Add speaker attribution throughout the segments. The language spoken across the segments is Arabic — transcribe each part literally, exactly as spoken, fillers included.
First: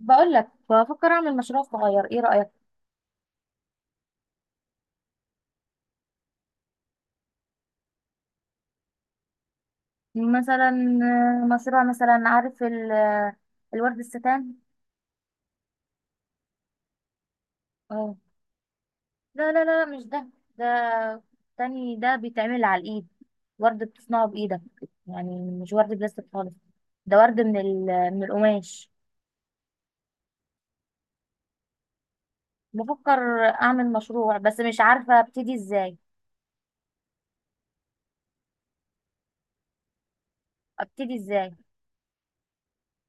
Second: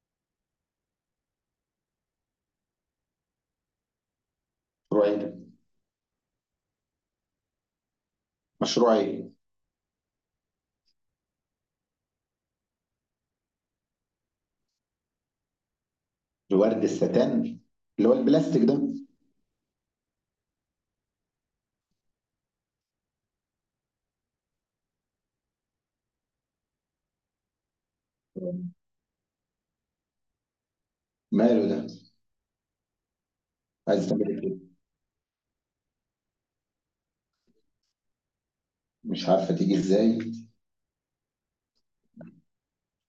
Speaker 1: بقول لك بفكر اعمل مشروع صغير، ايه رأيك؟
Speaker 2: مشروع ايه ده؟ مشروع ايه؟
Speaker 1: مثلا آه، مشروع مثلا عارف ال- آه، الورد الستان.
Speaker 2: الورد الستان اللي هو
Speaker 1: اه.
Speaker 2: البلاستيك ده.
Speaker 1: لا لا لا، مش ده. ده تاني، ده بيتعمل على الايد. ورد بتصنعه بايدك، يعني مش ورد بلاستيك خالص. ده ورد من ال- من القماش.
Speaker 2: ماله ده؟
Speaker 1: بفكر اعمل
Speaker 2: عايز
Speaker 1: مشروع،
Speaker 2: تعملي
Speaker 1: بس
Speaker 2: ايه؟
Speaker 1: مش عارفة ابتدي ازاي.
Speaker 2: مش عارفه تيجي ازاي؟
Speaker 1: ابتدي ازاي؟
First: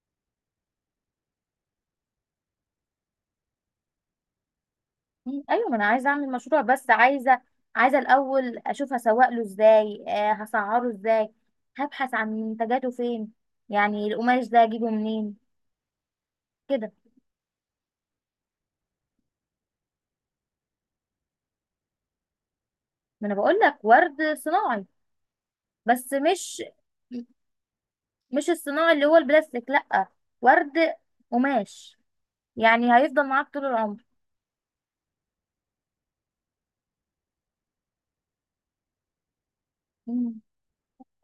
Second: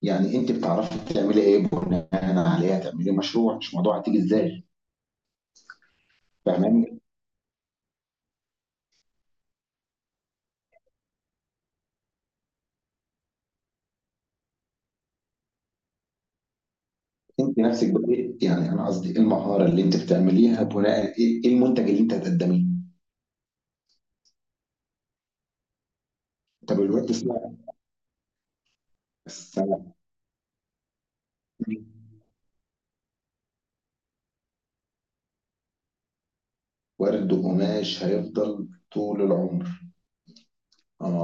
Speaker 2: يعني انت بتعرفي تعملي ايه بناء عليها تعملي مشروع، مش موضوع هتيجي ازاي؟
Speaker 1: ايوه، ما انا عايزه اعمل مشروع بس
Speaker 2: فاهماني؟
Speaker 1: عايزه عايزه الاول اشوف هسوق له ازاي، آه هسعره ازاي. هبحث عن منتجاته فين، يعني القماش ده اجيبه منين، كده.
Speaker 2: انت نفسك بدأت، يعني انا قصدي ايه المهاره اللي انت بتعمليها بناء، ايه إيه المنتج اللي انت هتقدميه؟
Speaker 1: ما انا بقول لك ورد صناعي، بس مش
Speaker 2: طب الورد سنة.
Speaker 1: مش الصناعي اللي هو البلاستيك،
Speaker 2: سنة.
Speaker 1: لا. ورد قماش، يعني هيفضل معاك طول العمر.
Speaker 2: ورد وقماش هيفضل طول العمر.
Speaker 1: مم.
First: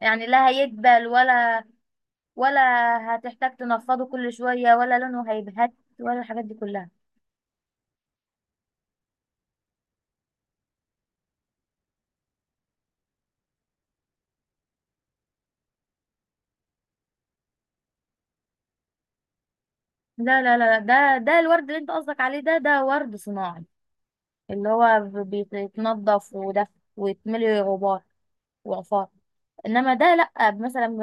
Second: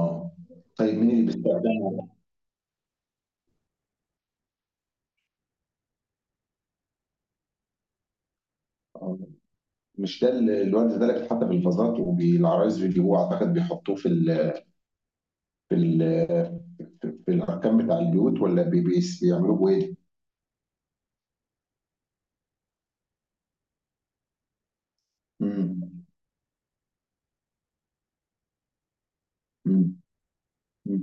Speaker 1: يعني لا
Speaker 2: طيب
Speaker 1: هيدبل
Speaker 2: مين اللي
Speaker 1: ولا
Speaker 2: بيستخدمه؟
Speaker 1: ولا هتحتاج تنفضه كل شويه، ولا لونه هيبهت، ولا الحاجات دي كلها.
Speaker 2: مش ده ال- الواد ده اللي حتى بالفازات وبالعرايس بيجيبوه، اعتقد بيحطوه في ال في ال في في الاركان بتاع البيوت، ولا بي- بيس- بيعملوه بايه؟
Speaker 1: لا لا لا لا، ده ده الورد اللي انت قصدك عليه، ده ده ورد صناعي. اللي هو بي-
Speaker 2: مم.
Speaker 1: بيتنضف، وده ويتملي غبار وعفار. انما
Speaker 2: مم.
Speaker 1: ده لا، مثلا
Speaker 2: مم.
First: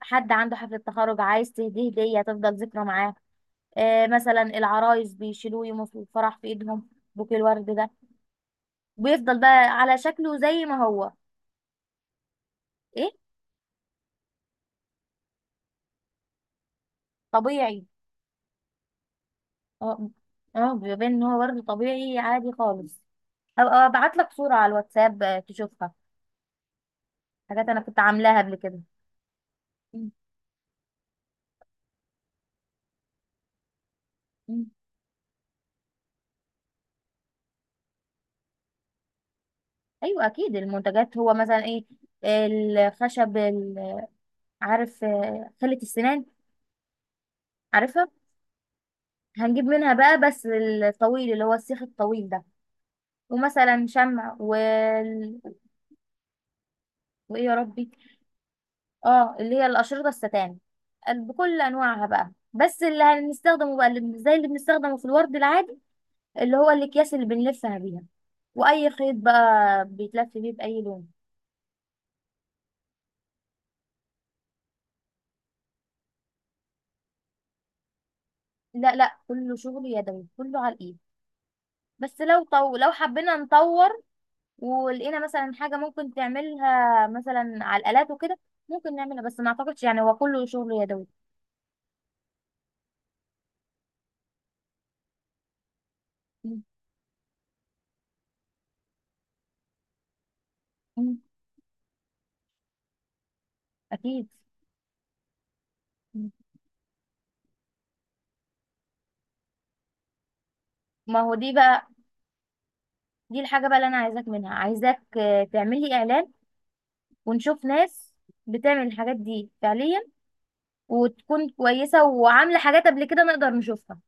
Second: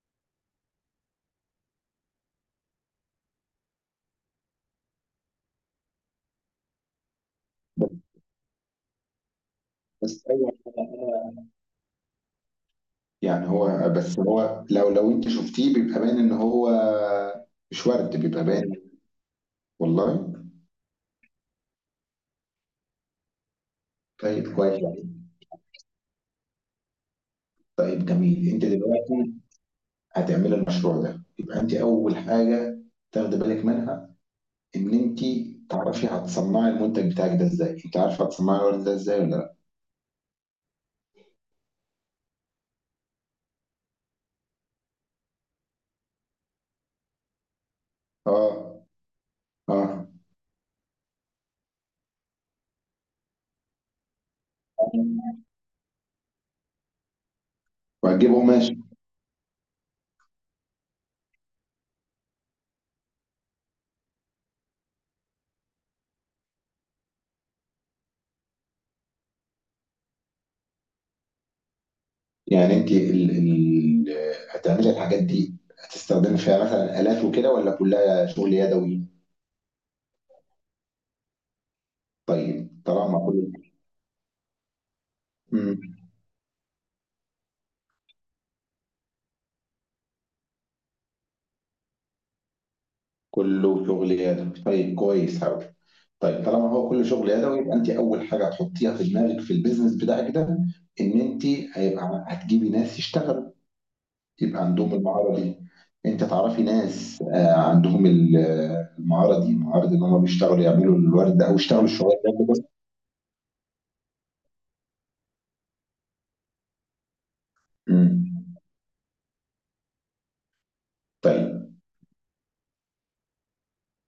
Speaker 1: حد عنده حفلة تخرج عايز تهديه هدية تفضل ذكرى معاه. آه، مثلا العرايس بيشيلوه يوم في الفرح في ايدهم. بوكيه الورد ده بيفضل بقى على
Speaker 2: بس
Speaker 1: شكله
Speaker 2: ايوه.
Speaker 1: زي ما هو. ايه.
Speaker 2: يعني هو، بس هو لو لو انت شفتيه بيبقى باين ان هو.
Speaker 1: طبيعي.
Speaker 2: مش ورد، بيبقى باين.
Speaker 1: اه.
Speaker 2: والله؟
Speaker 1: اه، بيبان ان هو ورد طبيعي عادي خالص. هبقى ابعت لك صورة
Speaker 2: طيب
Speaker 1: على
Speaker 2: كويس.
Speaker 1: الواتساب، آه، تشوفها. حاجات انا كنت
Speaker 2: طيب
Speaker 1: عاملاها
Speaker 2: جميل.
Speaker 1: قبل
Speaker 2: انت
Speaker 1: كده.
Speaker 2: دلوقتي هتعملي المشروع ده، يبقى انت اول حاجه تاخدي بالك منها، ان انت تعرفي هتصنعي المنتج بتاعك ده ازاي. انت عارفه هتصنعي الورد ده ازاي ولا لا؟
Speaker 1: ايوه اكيد، المنتجات هو مثلا ايه؟ الخشب ال- عارف، آه، خلة السنان. عارفها؟
Speaker 2: اه.
Speaker 1: هنجيب منها
Speaker 2: اه.
Speaker 1: بقى، بس الطويل اللي هو السيخ الطويل ده. ومثلا شمع وال... وايه يا ربي.
Speaker 2: وهتجيب قماش.
Speaker 1: اه، اللي هي الاشرطة الستان، ال- بكل انواعها بقى، بس اللي هنستخدمه بقى اللي زي اللي بنستخدمه في الورد العادي، اللي هو الاكياس اللي بنلفها بيها، واي خيط بقى بيتلف بيه باي لون.
Speaker 2: يعني انت ال... ال... هتعملي الحاجات دي، هتستخدمي فيها مثلا آلات وكده، ولا كلها شغل
Speaker 1: لا
Speaker 2: يدوي؟
Speaker 1: لا، كله شغل يدوي، كله على الايد. بس لو
Speaker 2: طيب
Speaker 1: طو... لو
Speaker 2: طالما
Speaker 1: حبينا
Speaker 2: كله.
Speaker 1: نطور ولقينا مثلا حاجة
Speaker 2: مم.
Speaker 1: ممكن تعملها مثلا على الآلات وكده، ممكن نعملها، بس ما أعتقدش، يعني هو كله شغل يدوي.
Speaker 2: كله شغل يدوي، طيب كويس قوي. طيب
Speaker 1: مم.
Speaker 2: طالما هو كله شغل يدوي، يبقى انت اول حاجه هتحطيها في دماغك في البيزنس بتاعك ده، ان
Speaker 1: مم.
Speaker 2: انت هيبقى هتجيبي ناس يشتغلوا،
Speaker 1: أكيد.
Speaker 2: يبقى عندهم المهارة دي. انت
Speaker 1: مم.
Speaker 2: تعرفي ناس آه، عندهم ال- آه، المهارة دي، مهارة ان هم بيشتغلوا يعملوا
Speaker 1: ما هو
Speaker 2: الورد ده،
Speaker 1: دي
Speaker 2: او يشتغلوا
Speaker 1: بقى،
Speaker 2: الشغل ده بس.
Speaker 1: دي الحاجة بقى اللي أنا عايزاك منها، عايزاك آه، تعمل لي إعلان، ونشوف ناس
Speaker 2: مم.
Speaker 1: بتعمل الحاجات دي فعليا وتكون
Speaker 2: طيب.
Speaker 1: كويسة وعاملة حاجات قبل كده نقدر نشوفها.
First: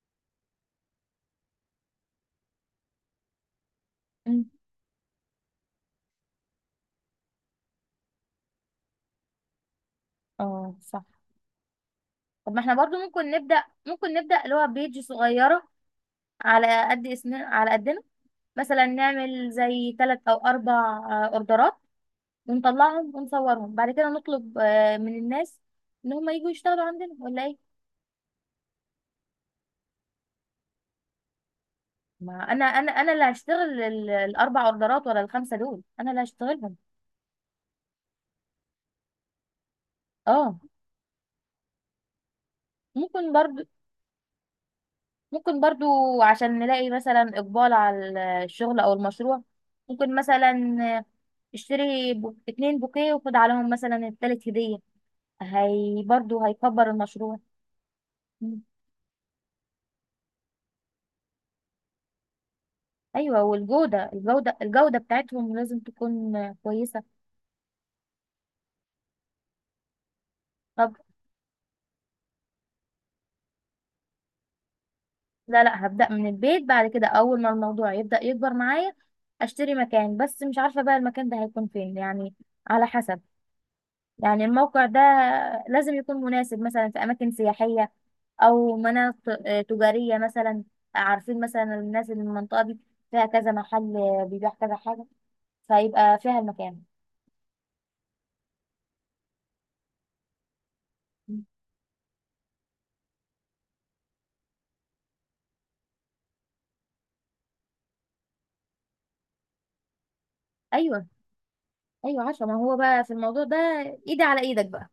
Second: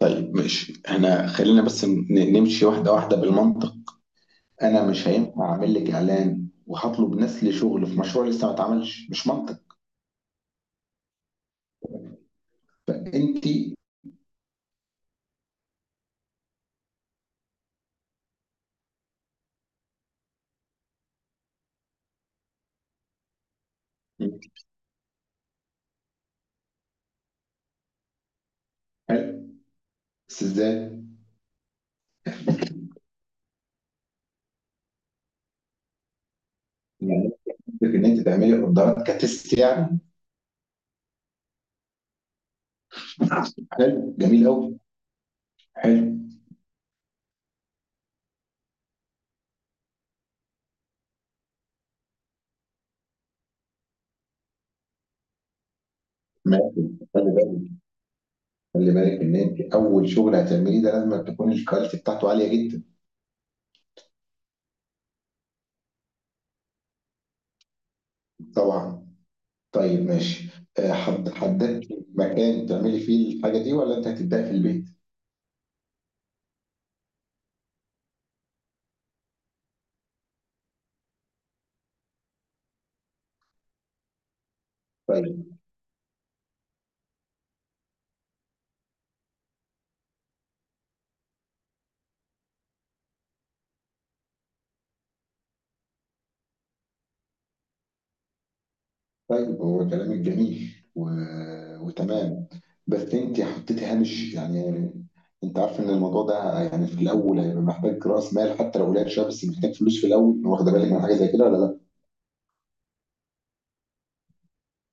Speaker 2: طيب ماشي، احنا خلينا بس ن- نمشي واحدة واحدة بالمنطق.
Speaker 1: مم.
Speaker 2: انا مش هينفع اعمل لك اعلان وهطلب ناس لشغل في مشروع لسه ما اتعملش، مش منطق.
Speaker 1: اه صح. طب ما احنا برضو ممكن
Speaker 2: فانت.
Speaker 1: نبدأ ممكن نبدأ اللي هو بيج صغيرة، على قد اسمنا على قدنا. مثلا نعمل زي ثلاث أو أربع آه، أوردرات ونطلعهم ونصورهم، بعد كده نطلب آه، من الناس ان هم يجوا يشتغلوا عندنا ولا ايه.
Speaker 2: حلو، بس ازاي؟
Speaker 1: ما انا انا انا اللي هشتغل ال- الاربع اوردرات ولا الخمسه دول، انا اللي هشتغلهم.
Speaker 2: يعني قصدك ان انت تعملي اوردرات كتست يعني؟
Speaker 1: اه. ممكن برضو.
Speaker 2: حلو جميل قوي.
Speaker 1: ممكن برضو.
Speaker 2: حلو.
Speaker 1: عشان نلاقي مثلا اقبال على الشغل او المشروع. ممكن مثلا، آه، اشتري بو- اتنين بوكيه وخد عليهم مثلا التالت هديه، هي برضو
Speaker 2: ماشي.
Speaker 1: هيكبر المشروع.
Speaker 2: طيب،
Speaker 1: مم.
Speaker 2: خلي بالك ان انت اول شغل هتعمليه ده لازم تكون الكواليتي بتاعته عاليه جدا.
Speaker 1: ايوه، والجوده الجوده الجوده بتاعتهم لازم تكون آه، كويسه.
Speaker 2: طبعا. طيب ماشي. آه،
Speaker 1: طب.
Speaker 2: حد، حددت مكان تعملي فيه الحاجه دي، ولا انت هتبداي في البيت؟
Speaker 1: لا لا، هبدأ من البيت، بعد كده أول ما الموضوع يبدأ يكبر معايا أشتري مكان، بس مش عارفة بقى المكان ده هيكون فين يعني، على حسب. يعني الموقع ده
Speaker 2: طيب.
Speaker 1: لازم يكون مناسب مثلا في أماكن سياحية، أو مناطق آه، تجارية مثلا. عارفين مثلا الناس اللي من المنطقة دي، فيها كذا محل آه، بيبيع كذا حاجة، فيبقى فيها المكان.
Speaker 2: طيب هو كلامك جميل و... وتمام، بس انت حطيتي هامش يعني. انت عارف ان الموضوع ده يعني في الاول هيبقى محتاج راس مال، حتى لو قليل شويه، بس محتاج فلوس في الاول. واخده بالك من
Speaker 1: أيوه.
Speaker 2: حاجه زي كده ولا لا؟
Speaker 1: أيوه عارفة، ما هو بقى في الموضوع ده إيدي على إيدك بقى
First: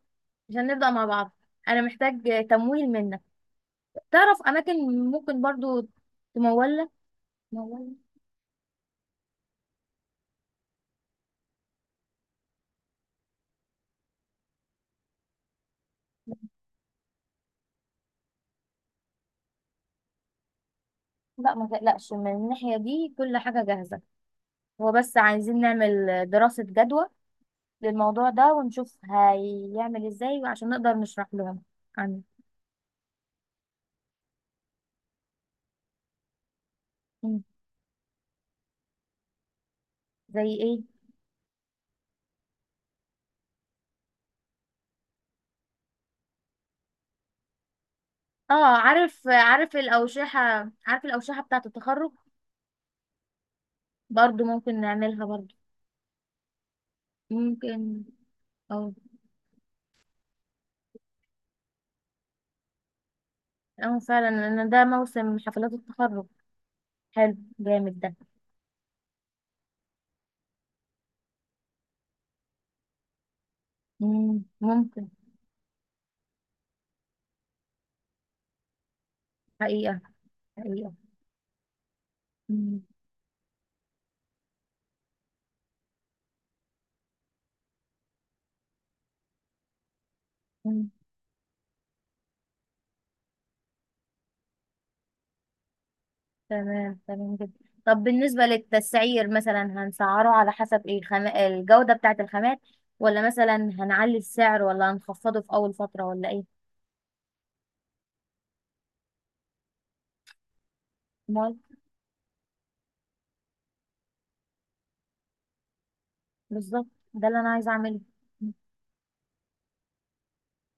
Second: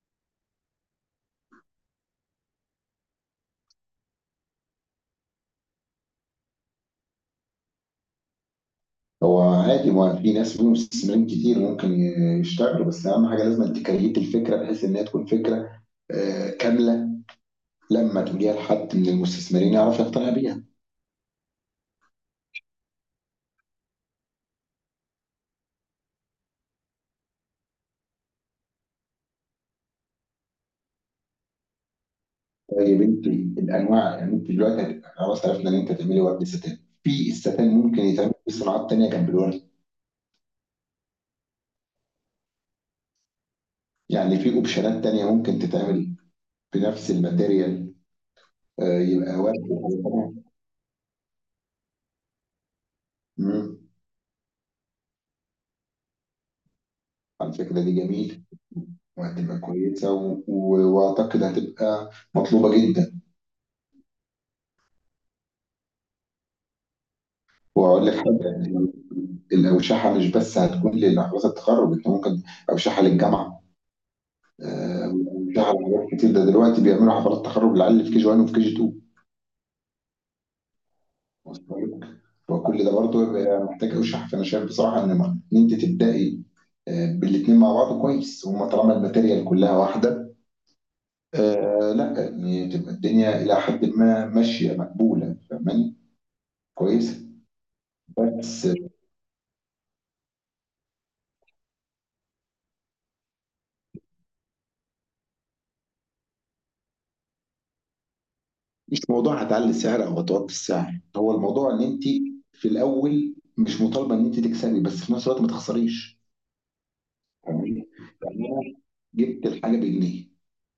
Speaker 1: عشان نبدأ مع بعض. أنا محتاج آه، تمويل منك. تعرف اماكن ممكن برضو تمولة مولة.
Speaker 2: هو عادي، ما في ناس فيهم مستثمرين كتير ممكن يشتغلوا، بس اهم حاجه لازم تكريت الفكره بحيث انها تكون فكره آه، كامله، لما تجيها لحد من المستثمرين يعرف يقتنع بيها.
Speaker 1: لا، ما تقلقش من الناحية دي، كل حاجة جاهزة. هو بس عايزين نعمل دراسة جدوى للموضوع ده، ونشوف هيعمل ازاي عشان نقدر نشرح لهم عنه.
Speaker 2: طيب انت، الانواع، يعني انت دلوقتي هت- خلاص عرفنا ان انت تعملي ورد ستان. في
Speaker 1: مم.
Speaker 2: الستان ممكن يتعمل في صناعات تانية جنب الورد.
Speaker 1: زي ايه؟
Speaker 2: يعني في اوبشنات تانية ممكن تتعمل بنفس الماتيريال.
Speaker 1: اه،
Speaker 2: آه،
Speaker 1: عارف
Speaker 2: يبقى ورد
Speaker 1: عارف
Speaker 2: وحاجة
Speaker 1: الأوشحة.
Speaker 2: تانية.
Speaker 1: عارف الأوشحة بتاعة التخرج.
Speaker 2: مم.
Speaker 1: برضو ممكن نعملها برضو.
Speaker 2: على الفكره دي
Speaker 1: ممكن.
Speaker 2: جميل،
Speaker 1: اه.
Speaker 2: وهتبقى كويسه و- و- واعتقد هتبقى مطلوبه جدا.
Speaker 1: اه فعلا، لأن ده موسم حفلات التخرج. حلو جامد
Speaker 2: واقول لك
Speaker 1: ده.
Speaker 2: حاجه يعني، الاوشحه مش بس هتكون لحفلات التخرج، انت ممكن اوشحه للجامعه،
Speaker 1: مم.
Speaker 2: آه،
Speaker 1: ممكن.
Speaker 2: اوشحه لحاجات كتير. ده دلوقتي بيعملوا حفلات تخرج للعيال اللي في كي جي واحد وفي كي جي اتنين.
Speaker 1: حقيقة.
Speaker 2: واصل لك؟
Speaker 1: حقيقة.
Speaker 2: فكل ده برضه بيبقى محتاج اوشحه، فانا شايف بصراحه ان ما- ان انت تبداي آه، بالاثنين مع بعض كويس، هما طالما الماتيريال كلها واحده.
Speaker 1: مم.
Speaker 2: آه لا، يعني تبقى الدنيا الى حد ما ماشيه مقبوله. فاهماني؟
Speaker 1: تمام
Speaker 2: كويس.
Speaker 1: تمام جدا. طب بالنسبة للتسعير، مثلا هنسعره على حسب ايه؟ خم... الجودة بتاعة الخامات؟ ولا مثلا هنعلي السعر، ولا هنخفضه في أول فترة، ولا ايه؟
Speaker 2: مش موضوع هتعلي السعر او هتوطي السعر، هو
Speaker 1: مال.
Speaker 2: الموضوع ان انت في الاول مش مطالبه ان انت تكسبي، بس في نفس الوقت ما تخسريش.
Speaker 1: بالظبط، ده اللي أنا عايزة
Speaker 2: فاهماني؟
Speaker 1: أعمله.
Speaker 2: يعني انا جبت الحاجه بجنيه،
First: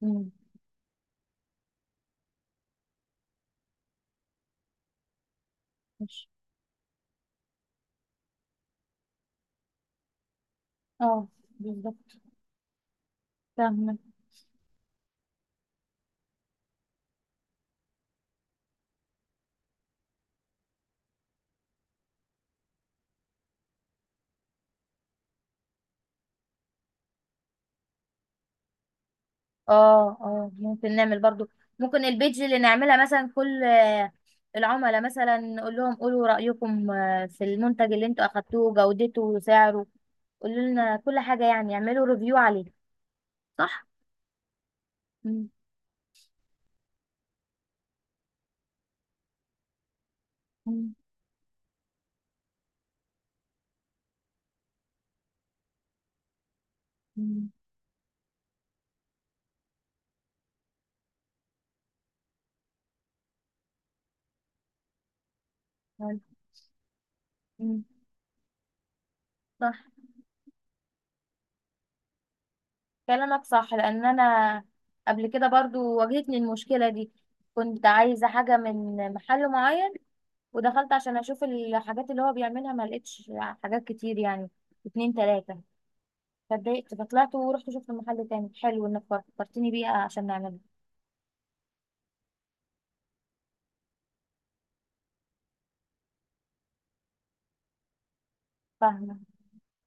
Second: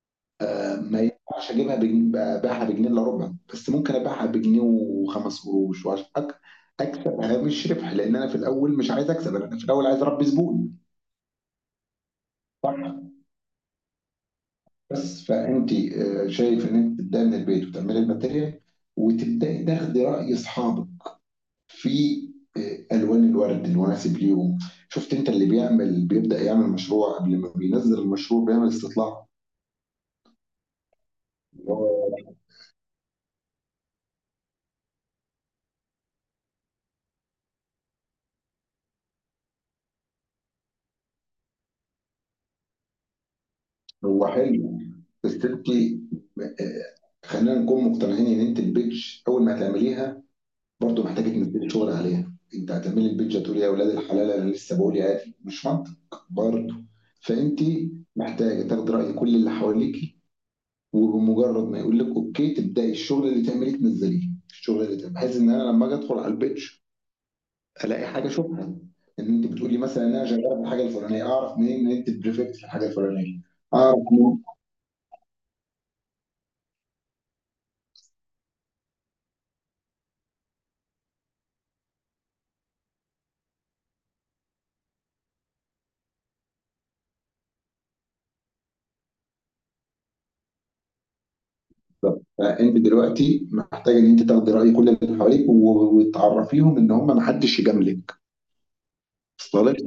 Speaker 1: مم.
Speaker 2: آه، ما ينفعش اجيبها بجنيه ابيعها بجنيه الا ربع، بس ممكن ابيعها بجنيه وخمس قروش، وعشان
Speaker 1: ماشي.
Speaker 2: أك- اكسب هامش ربح، لان انا في الاول مش عايز اكسب، انا في الاول عايز اربي زبون.
Speaker 1: اه. بالظبط.
Speaker 2: صح.
Speaker 1: فاهمة.
Speaker 2: بس فانت، آه، شايف ان انت تبداي من البيت وتعملي الماتيريال، وتبداي تاخدي راي اصحابك في آه، الوان الورد المناسب ليهم. شفت، انت اللي بيعمل بيبدا يعمل مشروع قبل ما بينزل المشروع بيعمل استطلاع.
Speaker 1: اه، اه، ممكن نعمل برضو. ممكن
Speaker 2: هو
Speaker 1: البيج اللي نعملها، مثلا كل آه، العملاء مثلا نقول لهم قولوا رأيكم آه، في المنتج اللي انتوا أخدتوه، جودته وسعره، قولوا لنا كل حاجة، يعني اعملوا ريفيو عليه. صح.
Speaker 2: هو حلو، بس
Speaker 1: مم.
Speaker 2: انت آه، خلينا نكون مقتنعين ان انت البيج اول ما هتعمليها
Speaker 1: مم.
Speaker 2: برضو محتاجه تنزلي شغل عليها. انت هتعملي البيج هتقولي يا اولاد الحلال، انا لسه بقول عادي مش منطق برضو.
Speaker 1: مم.
Speaker 2: فانت محتاجه تاخدي راي كل اللي حواليك، وبمجرد ما يقول لك اوكي تبداي الشغل اللي تعمليه، تنزليه الشغل اللي تعمليه، بحيث ان انا لما اجي ادخل
Speaker 1: حلو.
Speaker 2: على البيتش
Speaker 1: مم.
Speaker 2: الاقي حاجه اشوفها، ان انت
Speaker 1: صح،
Speaker 2: بتقولي مثلا ان انا شغاله في الحاجه الفلانيه، اعرف منين ان انت بريفكت في الحاجه الفلانيه،
Speaker 1: كلامك صح
Speaker 2: اعرف
Speaker 1: لان
Speaker 2: منين؟
Speaker 1: انا قبل كده برضو واجهتني المشكله دي. كنت عايزه حاجه من محل معين، ودخلت عشان اشوف الحاجات اللي هو بيعملها ما لقيتش حاجات كتير، يعني اتنين تلاته، فاتضايقت، فطلعت ورحت شفت محل تاني حلو انك فكرتني بيه عشان نعمله.
Speaker 2: بالظبط. فانت دلوقتي محتاجه ان انت تاخدي راي كل اللي حواليك، و- وتعرفيهم ان هم ما حدش يجاملك.
Speaker 1: فاهمه.
Speaker 2: وصل لك؟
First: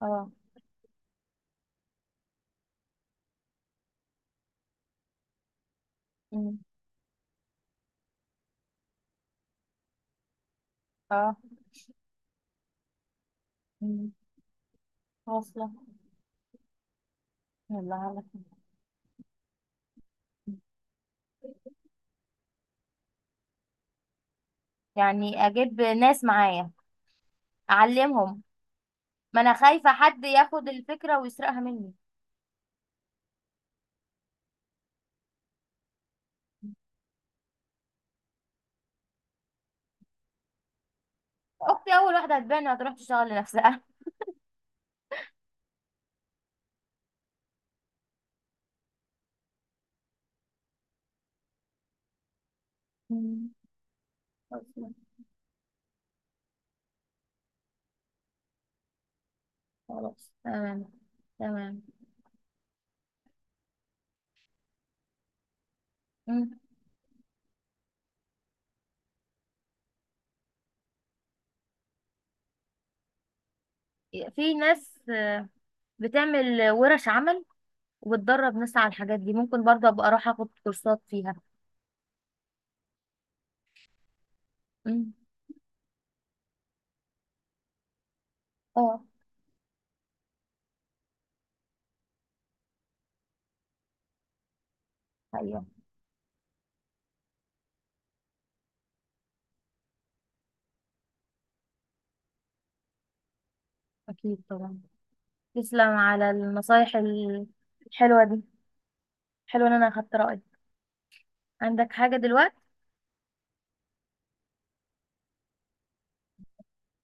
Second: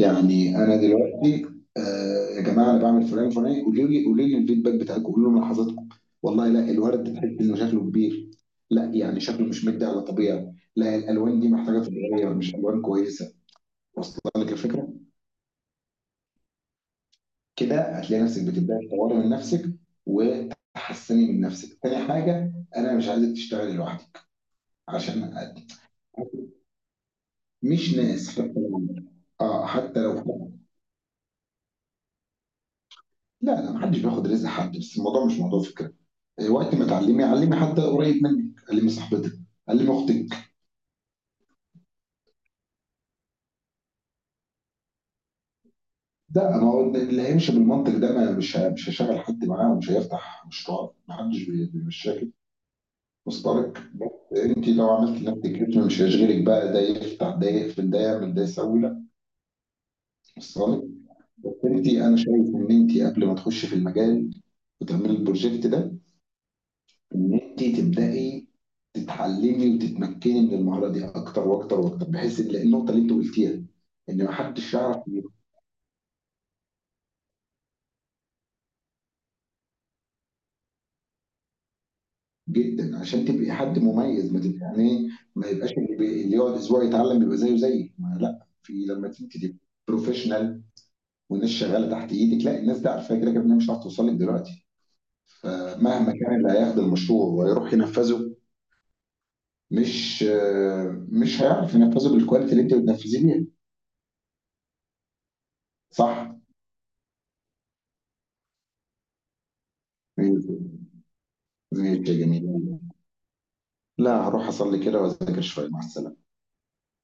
Speaker 1: اه.
Speaker 2: انا دلوقتي، آه يا جماعه انا بعمل فلان فلان، قولوا لي، قولوا لي الفيدباك بتاعكم، قولوا لي ملاحظاتكم. والله
Speaker 1: مم.
Speaker 2: لا، الورد ده تحس انه شكله كبير، لا يعني شكله مش مدي على طبيعي، لا
Speaker 1: اه.
Speaker 2: الالوان دي محتاجه تتغير مش الوان كويسه.
Speaker 1: مم.
Speaker 2: واصله لك الفكره؟
Speaker 1: واصله.
Speaker 2: كده
Speaker 1: يلا يلا.
Speaker 2: هتلاقي نفسك بتبداي تطوري من نفسك وتحسني من نفسك. تاني حاجه، انا مش عايزك تشتغلي لوحدك عشان
Speaker 1: يعني
Speaker 2: أقدم.
Speaker 1: اجيب ناس معايا
Speaker 2: مش ناس.
Speaker 1: اعلمهم؟ ما انا
Speaker 2: اه
Speaker 1: خايفه
Speaker 2: حتى
Speaker 1: حد
Speaker 2: لو.
Speaker 1: ياخد الفكره ويسرقها مني.
Speaker 2: لا لا، محدش بياخد رزق حد، بس الموضوع مش موضوع فكرة. وقت ما تعلمي، علمي حد قريب منك، علمي صاحبتك، علمي أختك.
Speaker 1: اختي اول واحده هتبان، هتروح تشتغل لنفسها.
Speaker 2: لأ، ما هو اللي هيمشي بالمنطق ده ما مش ه مش هيشغّل حد معاه ومش هيفتح مشروع، ما حدش بي بيمشّيها كده.
Speaker 1: مم.
Speaker 2: مصدرِك بس أنتِ، لو
Speaker 1: أصلاً.
Speaker 2: عملتِ لنفسِك اسم مش هيشغلِك بقى ده يفتح، ده يقفل، ده يعمل، ده يسوي. لأ.
Speaker 1: خلاص
Speaker 2: واصلة لِك؟
Speaker 1: تمام.
Speaker 2: بس
Speaker 1: تمام.
Speaker 2: أنتِ، أنا شايف إن أنتِ قبل ما تخشي في المجال وتعملي الproject ده،
Speaker 1: مم.
Speaker 2: ان انت تبداي تتعلمي وتتمكني من المهاره دي اكتر واكتر واكتر، بحيث ان النقطه اللي انت قلتيها ان ما
Speaker 1: في
Speaker 2: حدش
Speaker 1: ناس
Speaker 2: يعرف يروح،
Speaker 1: بتعمل ورش عمل، وبتدرب ناس على الحاجات دي، ممكن برضه ابقى اروح اخد كورسات فيها.
Speaker 2: جدا، عشان تبقي حد مميز. ما تبقي يعني إيه،
Speaker 1: مم.
Speaker 2: ما يبقاش اللي بي- اللي يقعد اسبوع يتعلم يبقى زيه زيك. ما لا، في
Speaker 1: اه.
Speaker 2: لما انت تبقي بروفيشنال والناس شغاله تحت ايدك، لا الناس دي عارفه كده كده إنها مش هتعرف توصل لك دلوقتي،
Speaker 1: ايوه
Speaker 2: فمهما كان اللي هياخد المشروع ويروح ينفذه مش آه، مش هيعرف ينفذه بالكواليتي اللي انت بتنفذيه بيها.
Speaker 1: اكيد طبعا. تسلم على
Speaker 2: صح.
Speaker 1: النصايح الحلوه دي. حلو ان انا اخدت
Speaker 2: ماشي.
Speaker 1: رايك. عندك
Speaker 2: ماشي يا
Speaker 1: حاجه
Speaker 2: جميل،
Speaker 1: دلوقتي؟
Speaker 2: لا هروح اصلي كده واذاكر شوية، مع السلامة.